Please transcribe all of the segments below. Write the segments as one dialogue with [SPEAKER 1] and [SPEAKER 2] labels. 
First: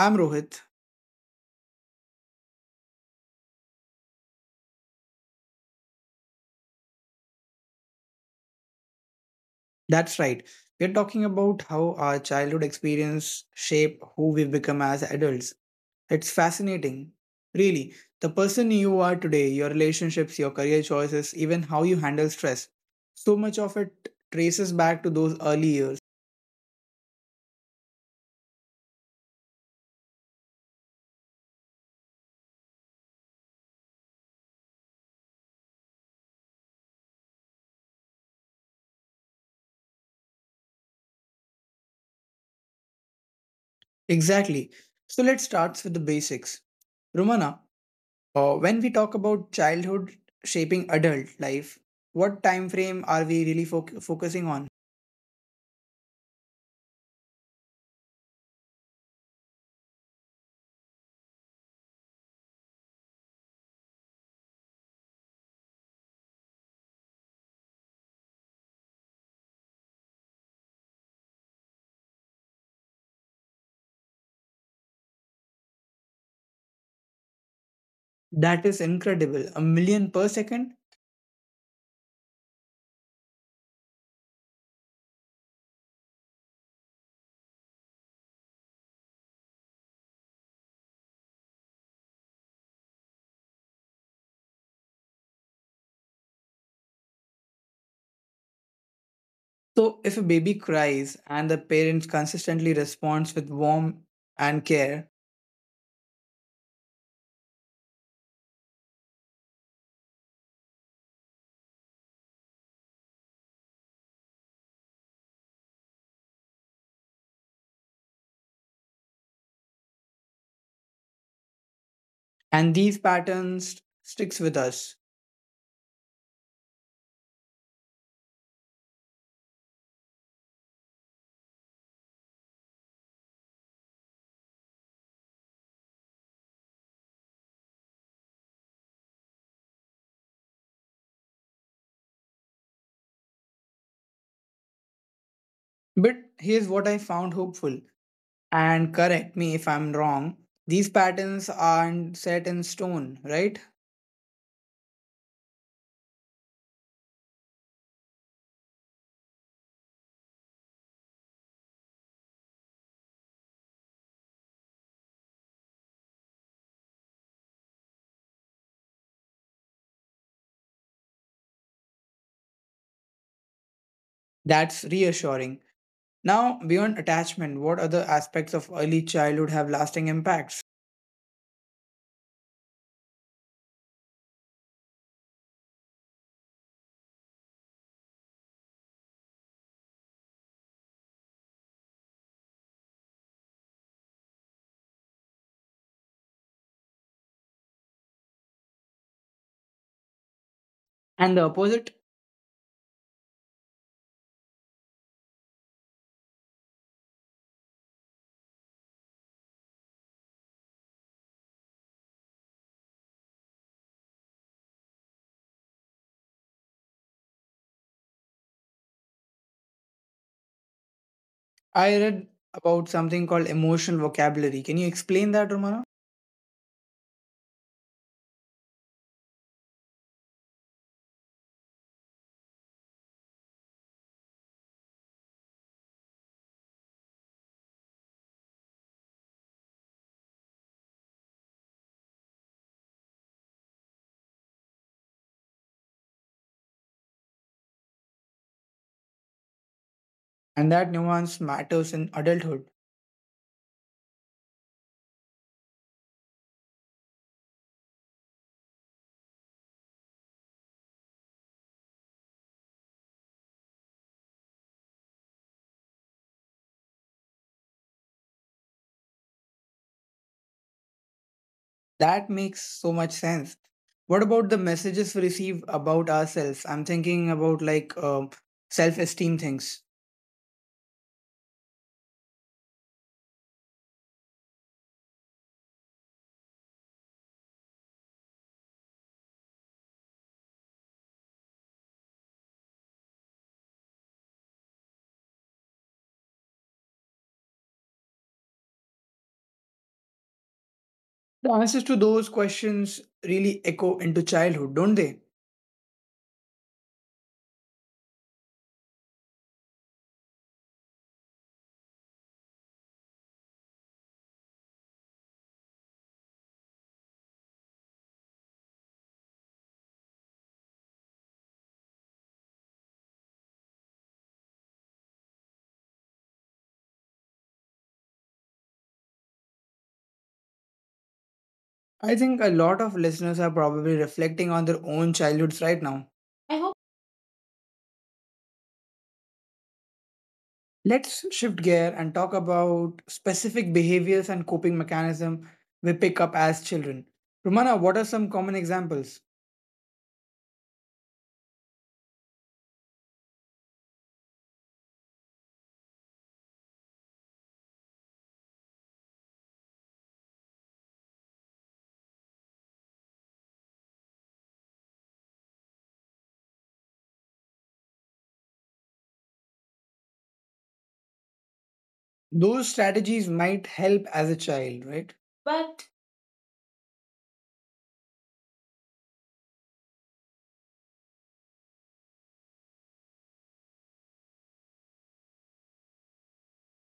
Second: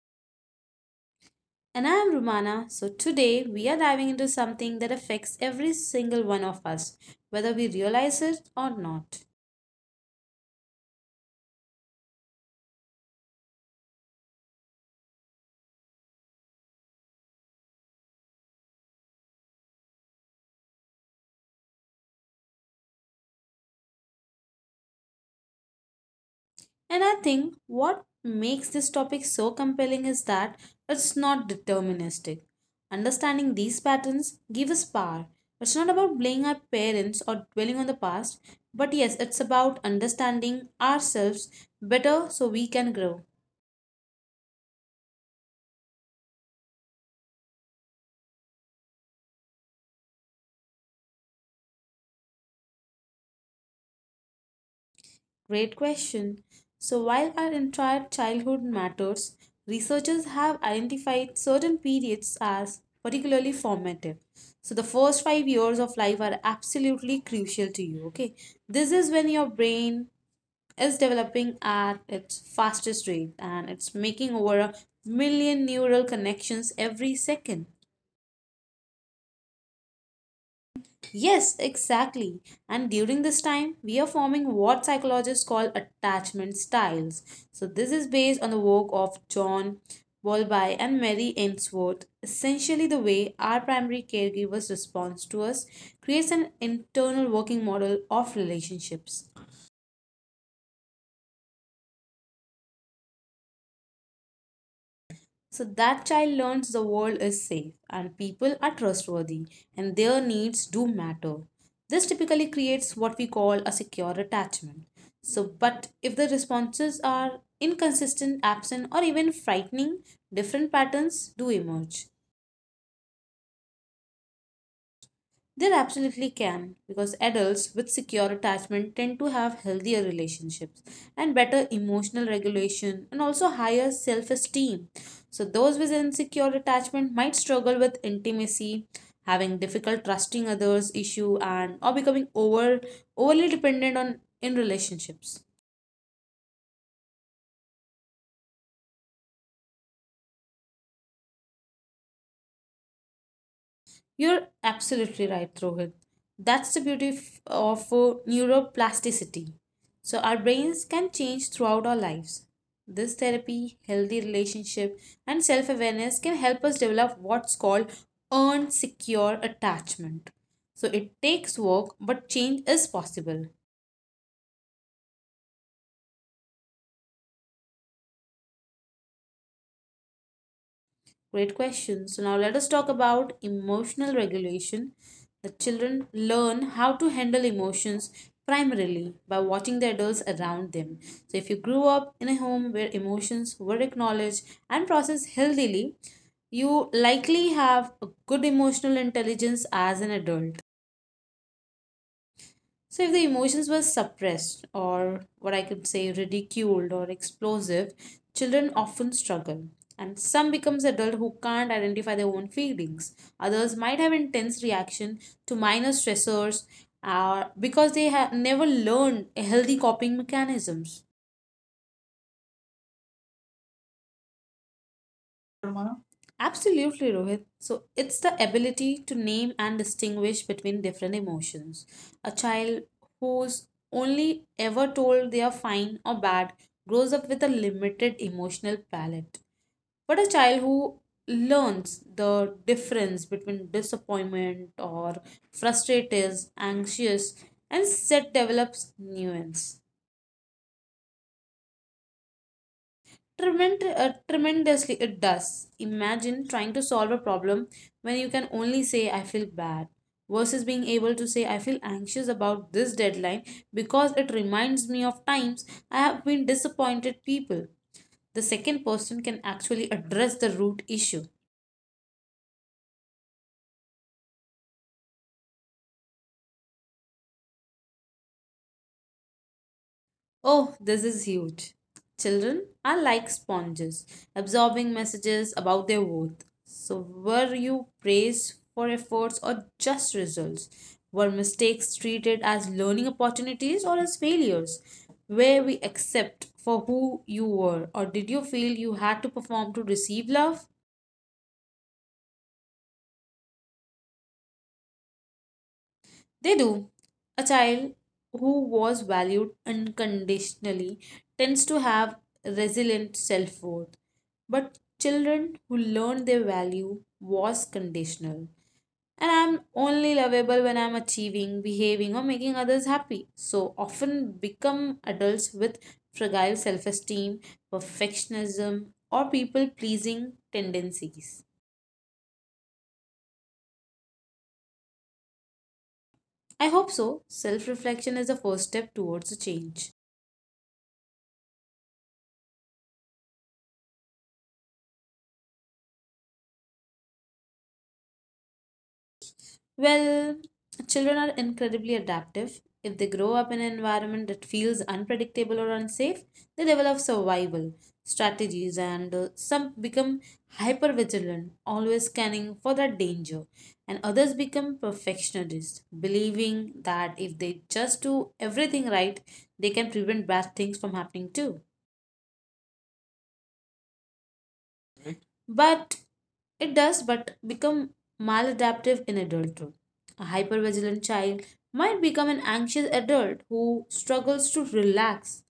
[SPEAKER 1] I'm Rohit.
[SPEAKER 2] And I am Rumana. So, today we are diving into something that affects every single one of us, whether we realize it or not.
[SPEAKER 1] That's right. We're talking about how our childhood experience shape who we become as adults. It's fascinating. Really, the person you are today, your relationships, your career choices, even how you handle stress, so much of it traces back to those early years.
[SPEAKER 2] And I think what makes this topic so compelling is that it's not deterministic. Understanding these patterns gives us power. It's not about blaming our parents or dwelling on the past, but yes, it's about understanding ourselves better so we can grow.
[SPEAKER 1] Exactly. So let's start with the basics. Romana, when we talk about childhood shaping adult life, what time frame are we really focusing on?
[SPEAKER 2] Great question. So, while our entire childhood matters, researchers have identified certain periods as particularly formative. So, the first 5 years of life are absolutely crucial to you. Okay, this is when your brain is developing at its fastest rate and it's making over a million neural connections every second.
[SPEAKER 1] That is incredible. A million per second?
[SPEAKER 2] Yes, exactly. And during this time, we are forming what psychologists call attachment styles. So, this is based on the work of John Bowlby and Mary Ainsworth. Essentially, the way our primary caregiver's response to us creates an internal working model of
[SPEAKER 1] So,
[SPEAKER 2] relationships.
[SPEAKER 1] if a baby cries and the parents consistently responds with warmth and care,
[SPEAKER 2] So that child learns the world is safe and people are trustworthy and their needs do matter. This typically creates what we call a secure attachment. So, but if the responses are inconsistent, absent, or even frightening, different patterns do
[SPEAKER 1] and
[SPEAKER 2] emerge.
[SPEAKER 1] these patterns sticks with us.
[SPEAKER 2] They absolutely can, because adults with secure attachment tend to have healthier relationships and better emotional regulation and also higher self esteem. So, those with insecure attachment might struggle with intimacy, having difficult trusting others issue, and or becoming overly dependent on in relationships.
[SPEAKER 1] But here's what I found hopeful, and correct me if I'm wrong. These patterns aren't set in stone, right?
[SPEAKER 2] You're absolutely right, Rohit. That's the beauty of neuroplasticity. So, our brains can change throughout our lives. This therapy, healthy relationship, and self awareness can help us develop what's called earned secure attachment. So, it takes work, but change is possible.
[SPEAKER 1] That's reassuring. Now, beyond attachment, what other aspects of early childhood have lasting impacts?
[SPEAKER 2] Great question. So now let us talk about emotional regulation. The children learn how to handle emotions primarily by watching the adults around them. So if you grew up in a home where emotions were acknowledged and processed healthily, you likely have a good emotional intelligence
[SPEAKER 1] And the
[SPEAKER 2] as an
[SPEAKER 1] opposite?
[SPEAKER 2] adult. So, if the emotions were suppressed, or what I could say, ridiculed or explosive, children often struggle. And some becomes adult who can't identify their own feelings. Others might have intense reaction to minor stressors because they have never learned healthy
[SPEAKER 1] I
[SPEAKER 2] coping
[SPEAKER 1] read about
[SPEAKER 2] mechanisms.
[SPEAKER 1] something called emotional vocabulary. Can you explain that, Romana?
[SPEAKER 2] Absolutely, Rohit. So it's the ability to name and distinguish between different emotions. A child who's only ever told they are fine or bad grows up with a limited emotional palette. But a child who learns the difference between disappointment or frustrated, anxious, and set
[SPEAKER 1] And that
[SPEAKER 2] develops
[SPEAKER 1] nuance
[SPEAKER 2] nuance.
[SPEAKER 1] matters in adulthood.
[SPEAKER 2] Tremendously, it does. Imagine trying to solve a problem when you can only say, I feel bad, versus being able to say, I feel anxious about this deadline because it reminds me of times I have been disappointed people. The second person can actually
[SPEAKER 1] That
[SPEAKER 2] address the
[SPEAKER 1] makes
[SPEAKER 2] root
[SPEAKER 1] so much
[SPEAKER 2] issue.
[SPEAKER 1] sense. What about the messages we receive about ourselves? I'm thinking about like self esteem things.
[SPEAKER 2] Oh, this is huge. Children are like sponges, absorbing messages about their worth. So, were you praised for efforts or just results? Were mistakes treated as learning opportunities or as failures? Were we accept for who you were, or did you feel you had to perform to
[SPEAKER 1] The
[SPEAKER 2] receive
[SPEAKER 1] answers to
[SPEAKER 2] love?
[SPEAKER 1] those questions really echo into childhood, don't they?
[SPEAKER 2] They do. A child who was valued unconditionally tends to have resilient self worth, but children who learn their value was conditional. And I'm only lovable when I'm achieving, behaving, or making others happy. So often become adults with fragile self esteem, perfectionism, or
[SPEAKER 1] I
[SPEAKER 2] people
[SPEAKER 1] think a lot
[SPEAKER 2] pleasing
[SPEAKER 1] of listeners are
[SPEAKER 2] tendencies.
[SPEAKER 1] probably reflecting on their own childhoods right now.
[SPEAKER 2] I hope so. Self reflection is the first step towards a change.
[SPEAKER 1] Let's shift gear and talk about specific behaviors and coping mechanism we pick up as children. Romana, what are some common examples?
[SPEAKER 2] Well, children are incredibly adaptive. If they grow up in an environment that feels unpredictable or unsafe, they develop survival strategies and some become hyper vigilant, always scanning for that danger, and others become perfectionists, believing that if they just do everything right, they can prevent bad things from
[SPEAKER 1] Those
[SPEAKER 2] happening too.
[SPEAKER 1] strategies might help as a child, right? But
[SPEAKER 2] But it does, but become maladaptive in adulthood. A hypervigilant child might become an anxious adult who struggles to relax.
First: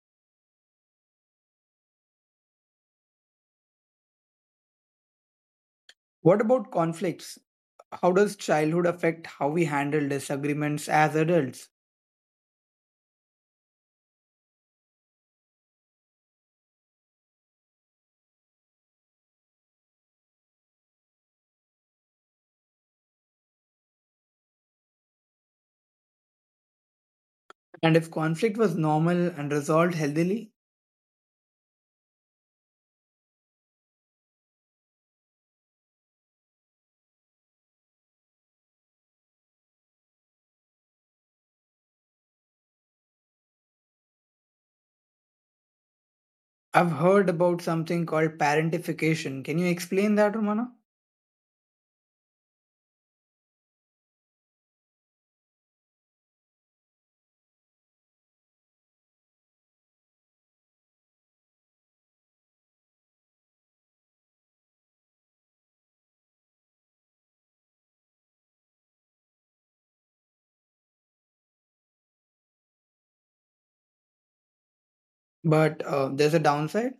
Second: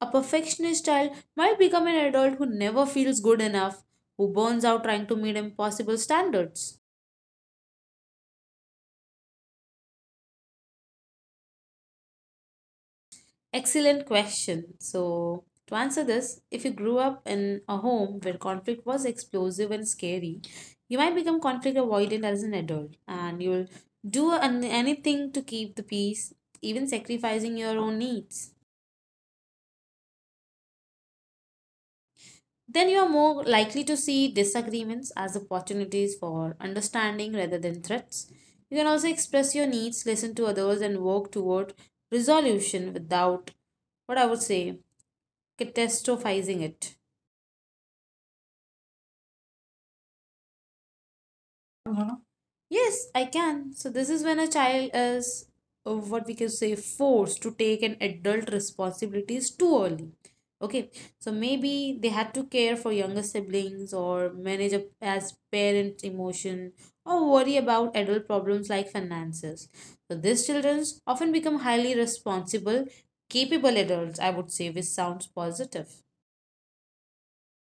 [SPEAKER 2] A perfectionist child might become an adult who never feels good enough, who burns out trying to meet impossible
[SPEAKER 1] what about
[SPEAKER 2] standards.
[SPEAKER 1] conflicts? How does childhood affect how we handle disagreements as adults?
[SPEAKER 2] Excellent question. So, to answer this, if you grew up in a home where conflict was explosive and scary, you might become conflict avoidant as an adult and you'll do anything to keep the peace, even sacrificing your own
[SPEAKER 1] And if
[SPEAKER 2] needs.
[SPEAKER 1] conflict was normal and resolved healthily?
[SPEAKER 2] Then you are more likely to see disagreements as opportunities for understanding rather than threats. You can also express your needs, listen to others, and work toward resolution without what I would say catastrophizing it.
[SPEAKER 1] I've heard about something called parentification. Can you explain that, Romana?
[SPEAKER 2] Yes, I can. So this is when a child is what we can say forced to take an adult responsibilities too early. Okay, so maybe they had to care for younger siblings or manage a, as parent emotion or worry about adult problems like finances. So these children often become highly responsible, capable adults, I would say, which sounds positive.
[SPEAKER 1] But there's a downside.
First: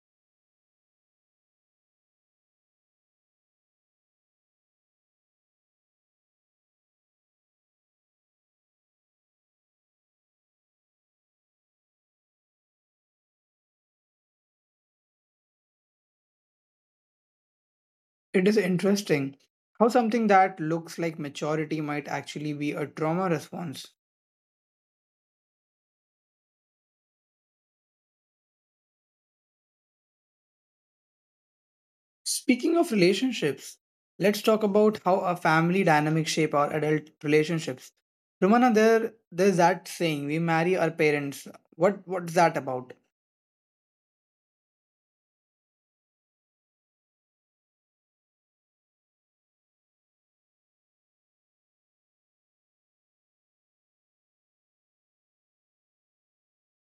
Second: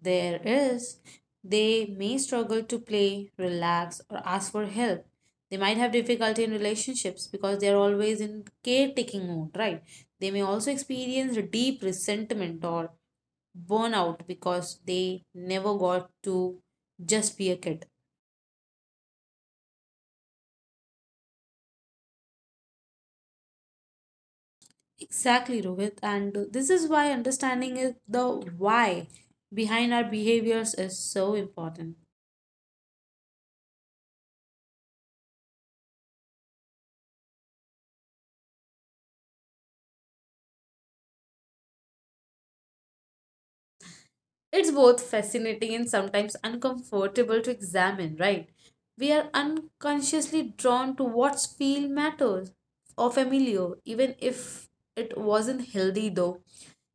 [SPEAKER 2] There is, they may struggle to play, relax, or ask for help. They might have difficulty in relationships because they are always in caretaking mode, right? They may also experience deep resentment or burnout because they never got to just be a kid.
[SPEAKER 1] It is interesting how something that looks like maturity might actually be a trauma response.
[SPEAKER 2] Exactly, Rohit. And this is why understanding is the why behind our behaviors is so important.
[SPEAKER 1] Speaking of relationships, let's talk about how our family dynamics shape our adult relationships. Romana, there's that saying, we marry our parents. What's that about?
[SPEAKER 2] It's both fascinating and sometimes uncomfortable to examine, right? We are unconsciously drawn to what feel matters or familiar, even if it wasn't healthy though.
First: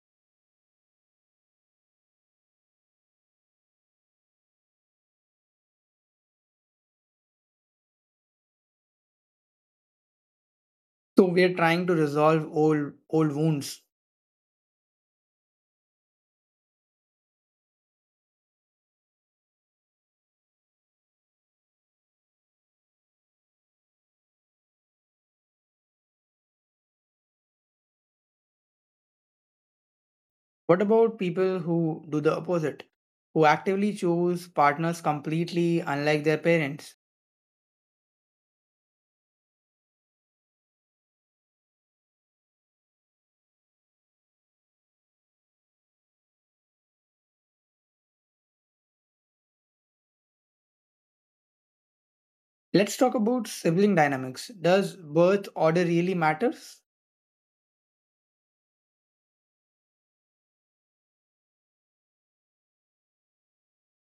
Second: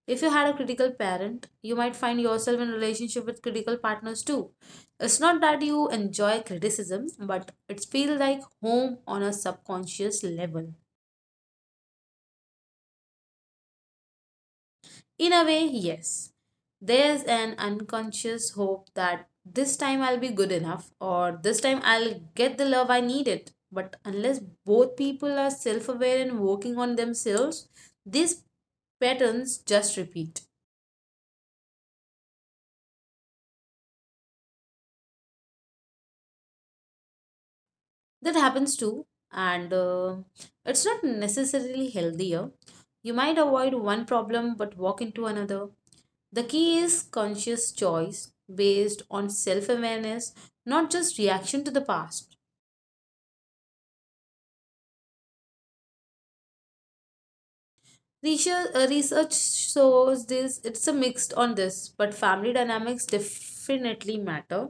[SPEAKER 2] If you had a critical parent, you might find yourself in relationship with critical partners too. It's not that you enjoy criticism, but it feels like home on a subconscious level.
[SPEAKER 1] So we are trying to resolve old wounds.
[SPEAKER 2] In a way, yes. There's an unconscious hope that this time I'll be good enough or this time I'll get the love I needed. But unless both people are self aware and working on themselves, these patterns just repeat.
[SPEAKER 1] What about people who do the opposite? Who actively choose partners completely unlike their parents?
[SPEAKER 2] That happens too, and it's not necessarily healthier. You might avoid one problem but walk into another. The key is conscious choice based on self awareness, not just reaction to the past.
[SPEAKER 1] Let's talk about sibling dynamics. Does birth order really matters?
[SPEAKER 2] Research shows this it's a mixed on this, but family dynamics definitely matter.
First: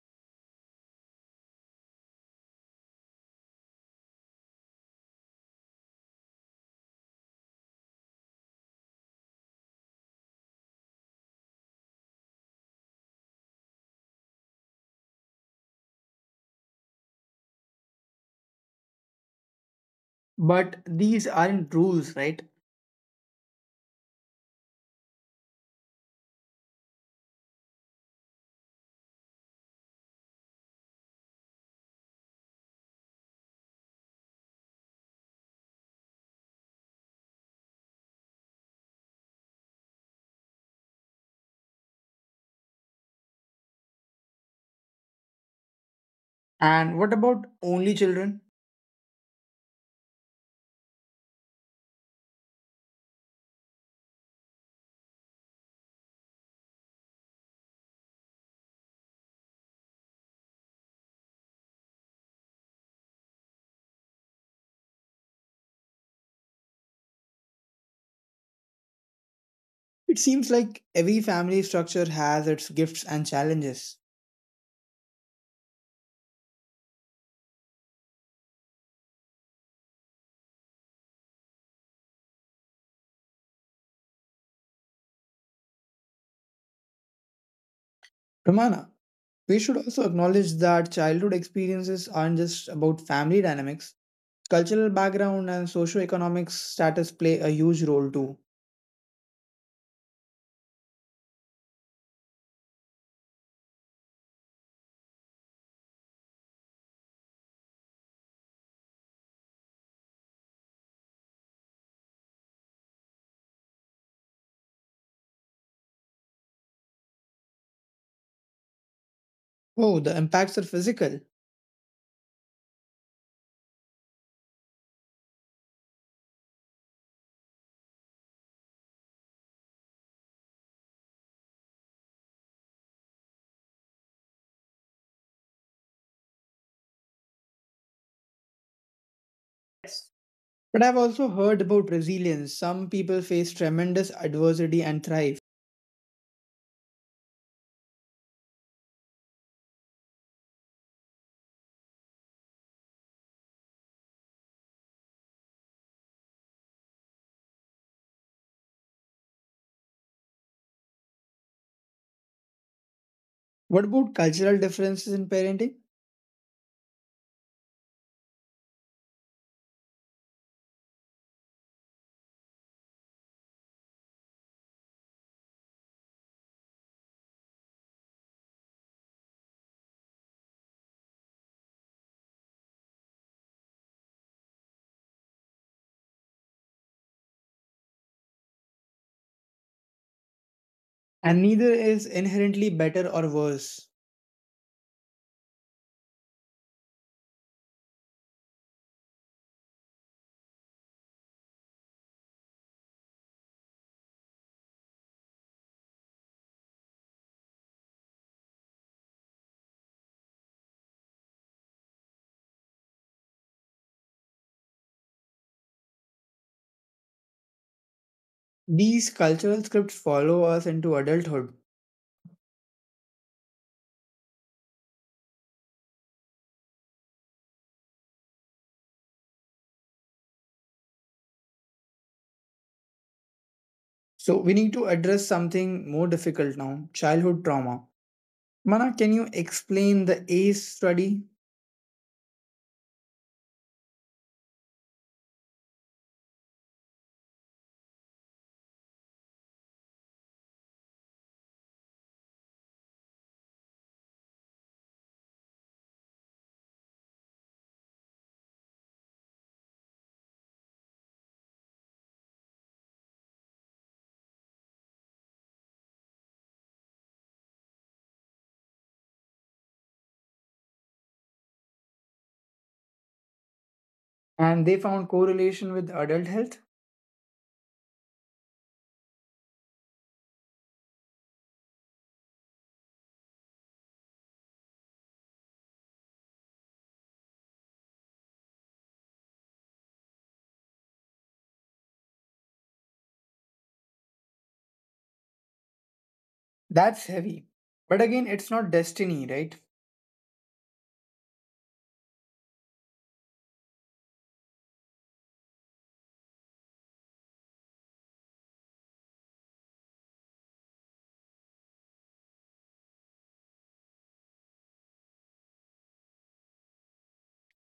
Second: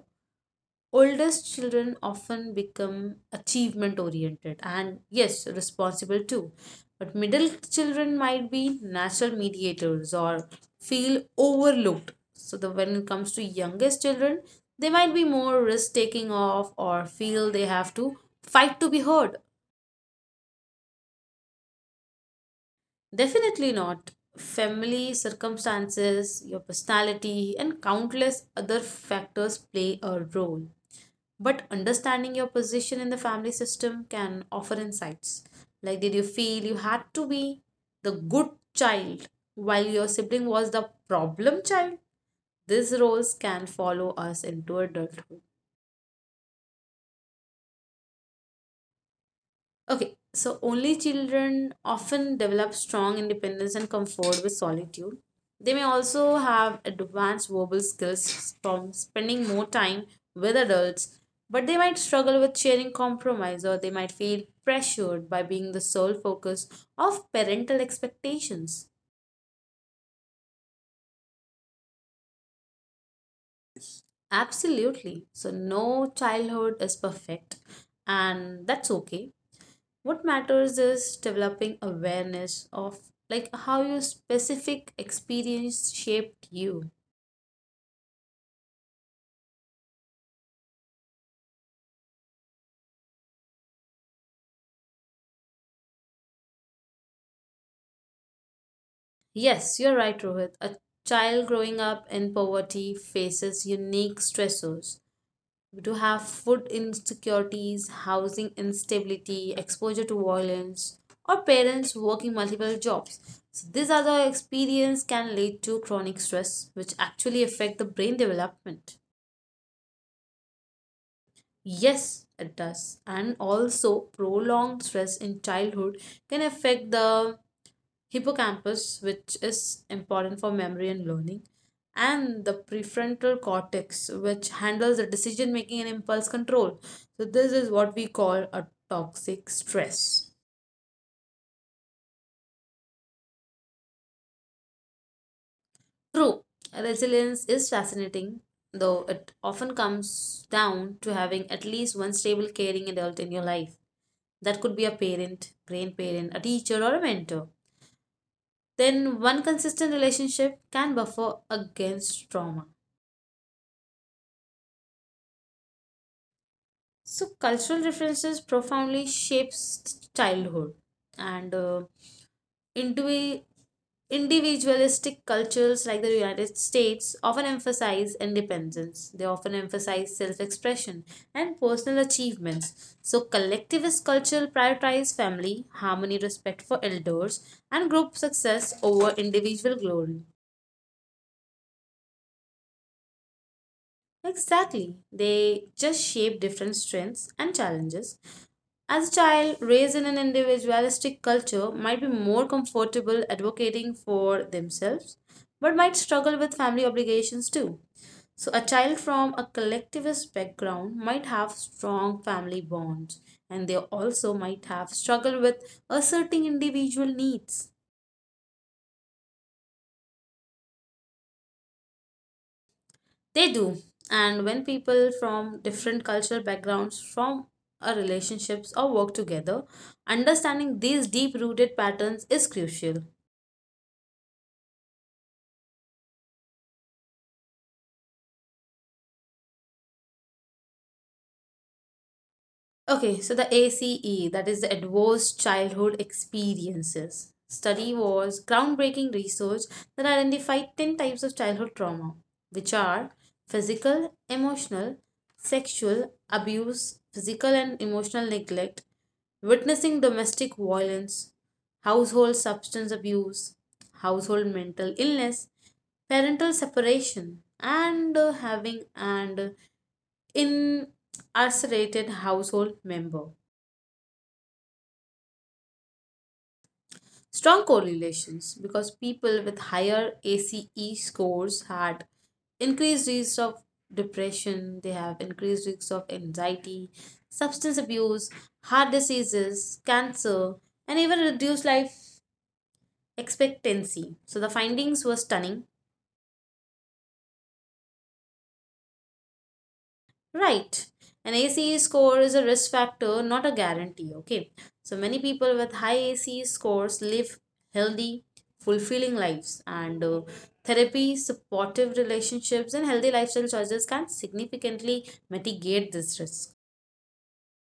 [SPEAKER 2] Oldest children often become achievement oriented and yes, responsible too. But middle children might be natural mediators or feel overlooked. So the when it comes to youngest children, they might be more risk taking off or feel they have to fight to be heard.
[SPEAKER 1] But these aren't rules, right?
[SPEAKER 2] Definitely not. Family circumstances, your personality, and countless other factors play a role. But understanding your position in the family system can offer insights. Like, did you feel you had to be the good child while your sibling was the problem child? These roles can follow us into adulthood.
[SPEAKER 1] And what about only children?
[SPEAKER 2] Okay, so only children often develop strong independence and comfort with solitude. They may also have advanced verbal skills from spending more time with adults, but they might struggle with sharing compromise or they might feel pressured by being the sole focus of parental expectations.
[SPEAKER 1] It seems like every family structure has its gifts and challenges.
[SPEAKER 2] Absolutely. So, no childhood is perfect, and that's okay. What matters is developing awareness of like how your specific experience shaped you.
[SPEAKER 1] Romana, we should also acknowledge that childhood experiences aren't just about family dynamics. Cultural background and socioeconomic status play a huge role too.
[SPEAKER 2] Yes, you're right, Rohit. A child growing up in poverty faces unique stressors. We do have food insecurities, housing instability, exposure to violence, or parents working multiple jobs. So these other experience can lead to chronic stress, which actually affect the brain development.
[SPEAKER 1] Oh, the impacts are physical.
[SPEAKER 2] Yes, it does. And also, prolonged stress in childhood can affect the hippocampus, which is important for memory and learning, and the prefrontal cortex, which handles the decision making and impulse control. So, this is what we call a toxic stress.
[SPEAKER 1] But I've also heard about resilience. Some people face tremendous adversity and thrive.
[SPEAKER 2] True, resilience is fascinating, though it often comes down to having at least one stable, caring adult in your life. That could be a parent, grandparent, a teacher, or a mentor. Then one consistent relationship can buffer against trauma.
[SPEAKER 1] What about cultural differences in parenting?
[SPEAKER 2] So, cultural references profoundly shapes childhood, and indivi- individualistic cultures like the United States often emphasize independence. They often emphasize self-expression and personal achievements. So, collectivist culture prioritize family, harmony, respect for elders, and group success over individual glory.
[SPEAKER 1] And neither is inherently better or worse.
[SPEAKER 2] Exactly. They just shape different strengths and challenges. As a child raised in an individualistic culture might be more comfortable advocating for themselves, but might struggle with family obligations too. So, a child from a collectivist background might have strong family bonds, and they also might have struggled with asserting individual needs.
[SPEAKER 1] These cultural scripts follow us into adulthood.
[SPEAKER 2] They do. And when people from different cultural backgrounds form a relationships or work together, understanding these deep rooted patterns is crucial.
[SPEAKER 1] So we need to address something more difficult now, childhood trauma. Mana, can you explain the ACE study?
[SPEAKER 2] Okay, so the ACE, that is the Advanced Childhood Experiences, study was groundbreaking research that identified 10 types of childhood trauma, which are physical, emotional, sexual abuse, physical and emotional neglect, witnessing domestic violence, household substance abuse, household mental illness, parental separation, and having and incarcerated household member.
[SPEAKER 1] And they found correlation with adult health?
[SPEAKER 2] Strong correlations because people with higher ACE scores had increased risk of depression, they have increased risk of anxiety, substance abuse, heart diseases, cancer, and even reduced life expectancy. So the findings were stunning.
[SPEAKER 1] That's heavy. But again, it's not destiny, right?
[SPEAKER 2] Right. An ACE score is a risk factor, not a guarantee. Okay. So many people with high ACE scores live healthy, fulfilling lives, and therapy, supportive relationships, and healthy lifestyle choices can significantly mitigate this risk.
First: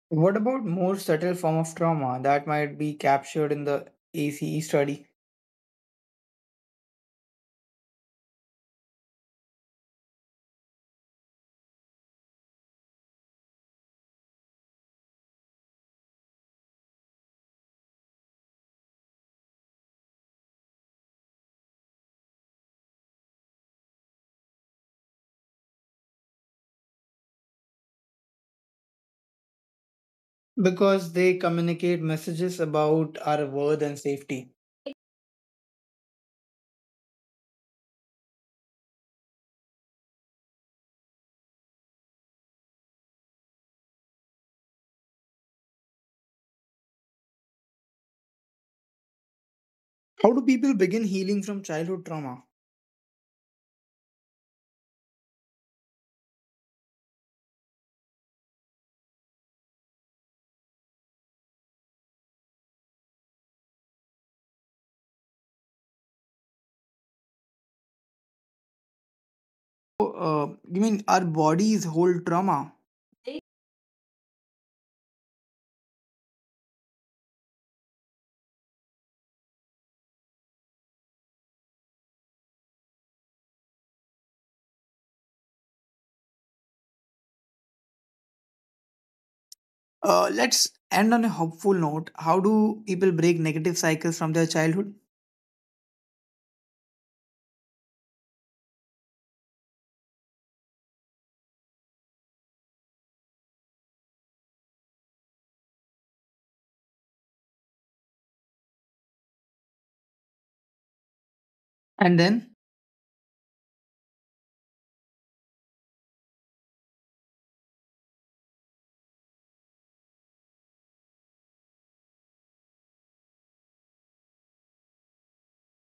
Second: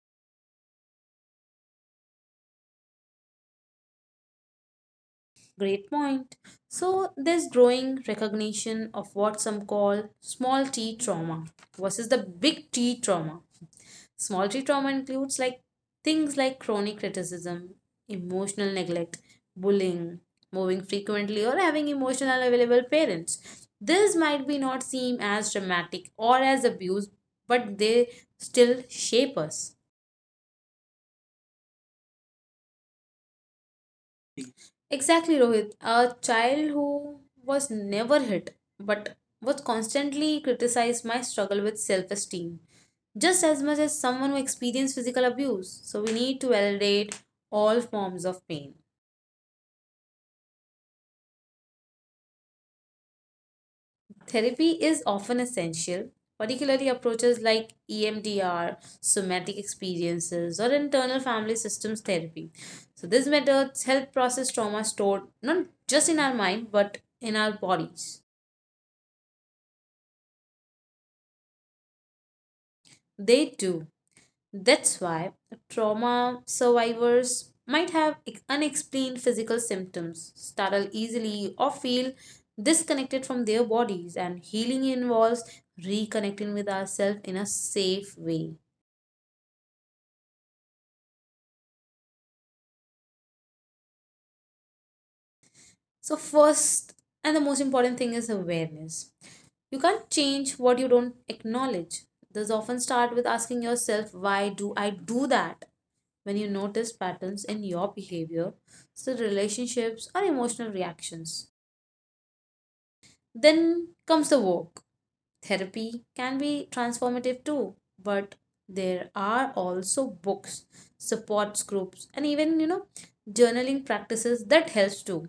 [SPEAKER 1] What about more subtle form of trauma that might be captured in the ACE study?
[SPEAKER 2] Great point. So there's growing recognition of what some call small t trauma versus the big T trauma. Small G trauma includes things like chronic criticism, emotional neglect, bullying, moving frequently, or having emotional available parents. This might be not seem as dramatic or as abuse, but they still shape us.
[SPEAKER 1] Because they communicate messages about our worth and safety.
[SPEAKER 2] Exactly, Rohit. A child who was never hit but was constantly criticized my struggle with self esteem just as much as someone who experienced physical abuse. So we need to validate all forms of pain.
[SPEAKER 1] How do people begin healing from childhood trauma?
[SPEAKER 2] Therapy is often essential, particularly approaches like EMDR, somatic experiences, or internal family systems therapy. So, these methods help process trauma stored not just in our mind but in our bodies.
[SPEAKER 1] So, you mean our bodies hold trauma?
[SPEAKER 2] They do. That's why trauma survivors might have unexplained physical symptoms, startle easily, or feel disconnected from their bodies, and healing involves reconnecting with ourselves in a safe way.
[SPEAKER 1] Let's end on a hopeful note. How do people break negative cycles from their childhood?
[SPEAKER 2] So, first and the most important thing is awareness. You can't change what you don't acknowledge. This often start with asking yourself, why do I do that? When you notice patterns in your behavior, so relationships or emotional reactions.
[SPEAKER 1] And then,
[SPEAKER 2] Then comes the work. Therapy can be transformative too, but there are also books, supports groups, and even journaling practices that helps too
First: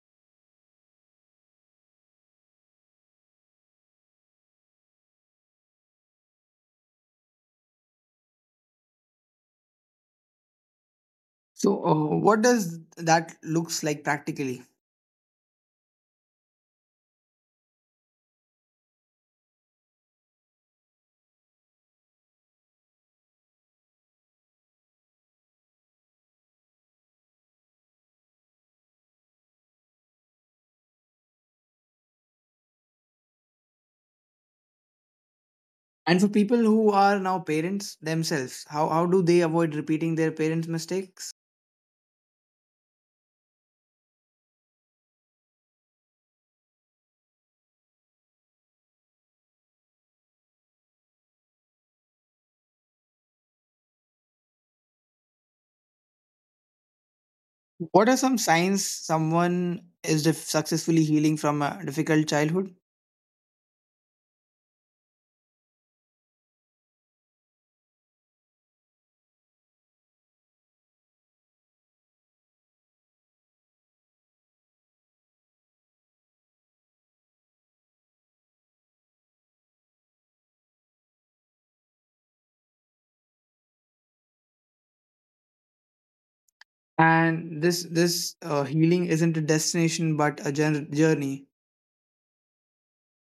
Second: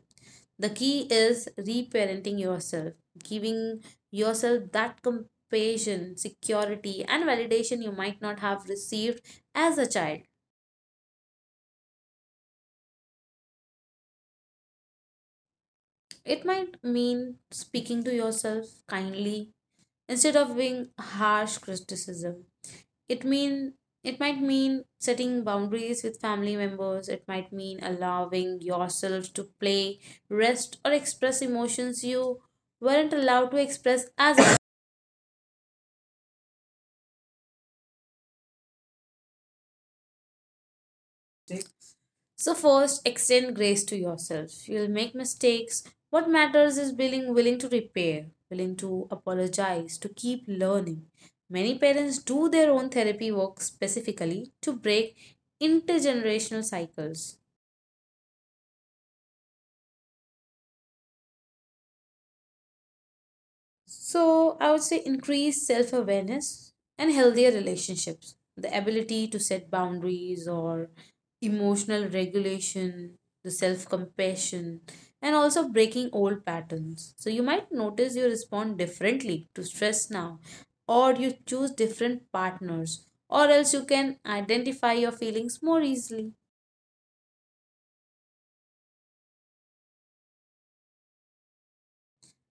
[SPEAKER 2] the key is reparenting yourself, giving yourself that compassion, security, and validation you might not have received as a child.
[SPEAKER 1] so what does that looks like practically?
[SPEAKER 2] It might mean speaking to yourself kindly instead of being harsh criticism. It mean it might mean setting boundaries with family members. It might mean allowing yourself to play, rest, or express emotions you weren't allowed to express as
[SPEAKER 1] And for people who are now parents themselves, how do they avoid repeating their parents'
[SPEAKER 2] a.
[SPEAKER 1] mistakes?
[SPEAKER 2] So, first, extend grace to yourself. You'll make mistakes. What matters is being willing to repair, willing to apologize, to keep learning. Many parents do their own therapy work specifically to break intergenerational cycles.
[SPEAKER 1] What are some signs someone is successfully healing from a difficult childhood?
[SPEAKER 2] So I would say increased self awareness and healthier relationships, the ability to set boundaries or emotional regulation, the self compassion, and also breaking old patterns. So you might notice you respond differently to stress now, or you choose different partners, or else you can identify your feelings more
[SPEAKER 1] And
[SPEAKER 2] easily.
[SPEAKER 1] this healing isn't a destination but a journey.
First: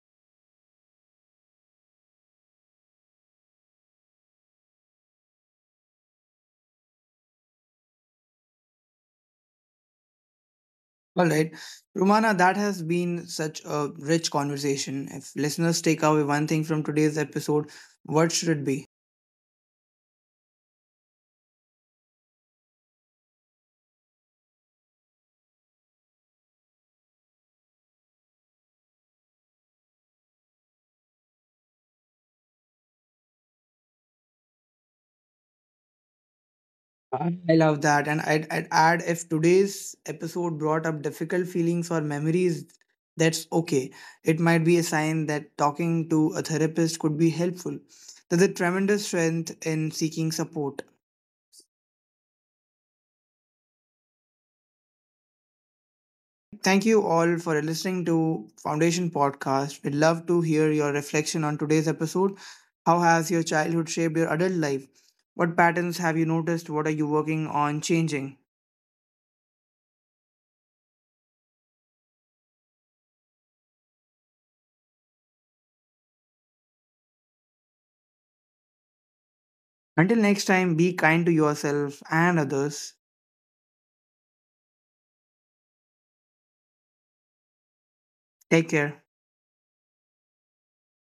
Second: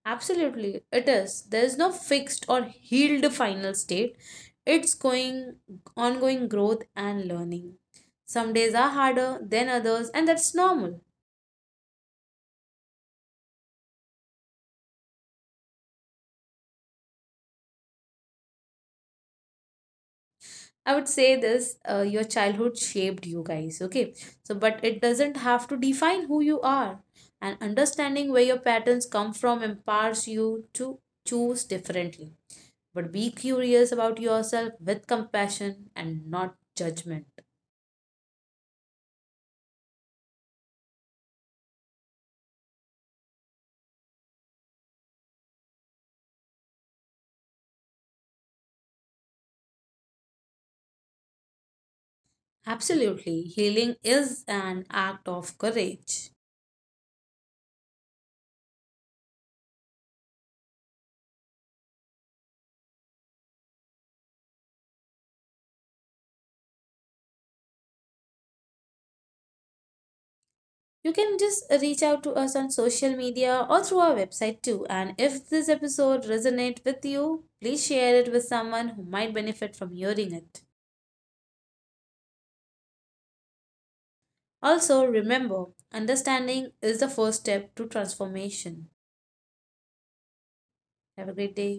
[SPEAKER 2] Absolutely, it is. There is no fixed or healed final state. It's going ongoing growth and learning. Some days are harder than others, and that's normal.
[SPEAKER 1] All right, Romana, that has been such a rich conversation. If listeners take away one thing from today's episode, what should it be?
[SPEAKER 2] I would say this. Your childhood shaped you guys, okay? So, but it doesn't have to define who you are. And understanding where your patterns come from empowers you to choose differently. But be curious about yourself with compassion and not judgment.
[SPEAKER 1] I love that, and I'd add, if today's episode brought up difficult feelings or memories, that's okay. It might be a sign that talking to a therapist could be helpful. There's a tremendous strength in seeking support.
[SPEAKER 2] Absolutely. Healing is an act of courage.
[SPEAKER 1] Thank you all for listening to Foundation Podcast. We'd love to hear your reflection on today's episode. How has your childhood shaped your adult life? What patterns have you noticed? What are you working on changing?
[SPEAKER 2] You can just reach out to us on social media or through our website too. And if this episode resonated with you, please share it with someone who might benefit from hearing it.
[SPEAKER 1] Until next time, be kind to yourself and others.
[SPEAKER 2] Also, remember, understanding is the first step to transformation.
[SPEAKER 1] Take care.
[SPEAKER 2] Have a great day.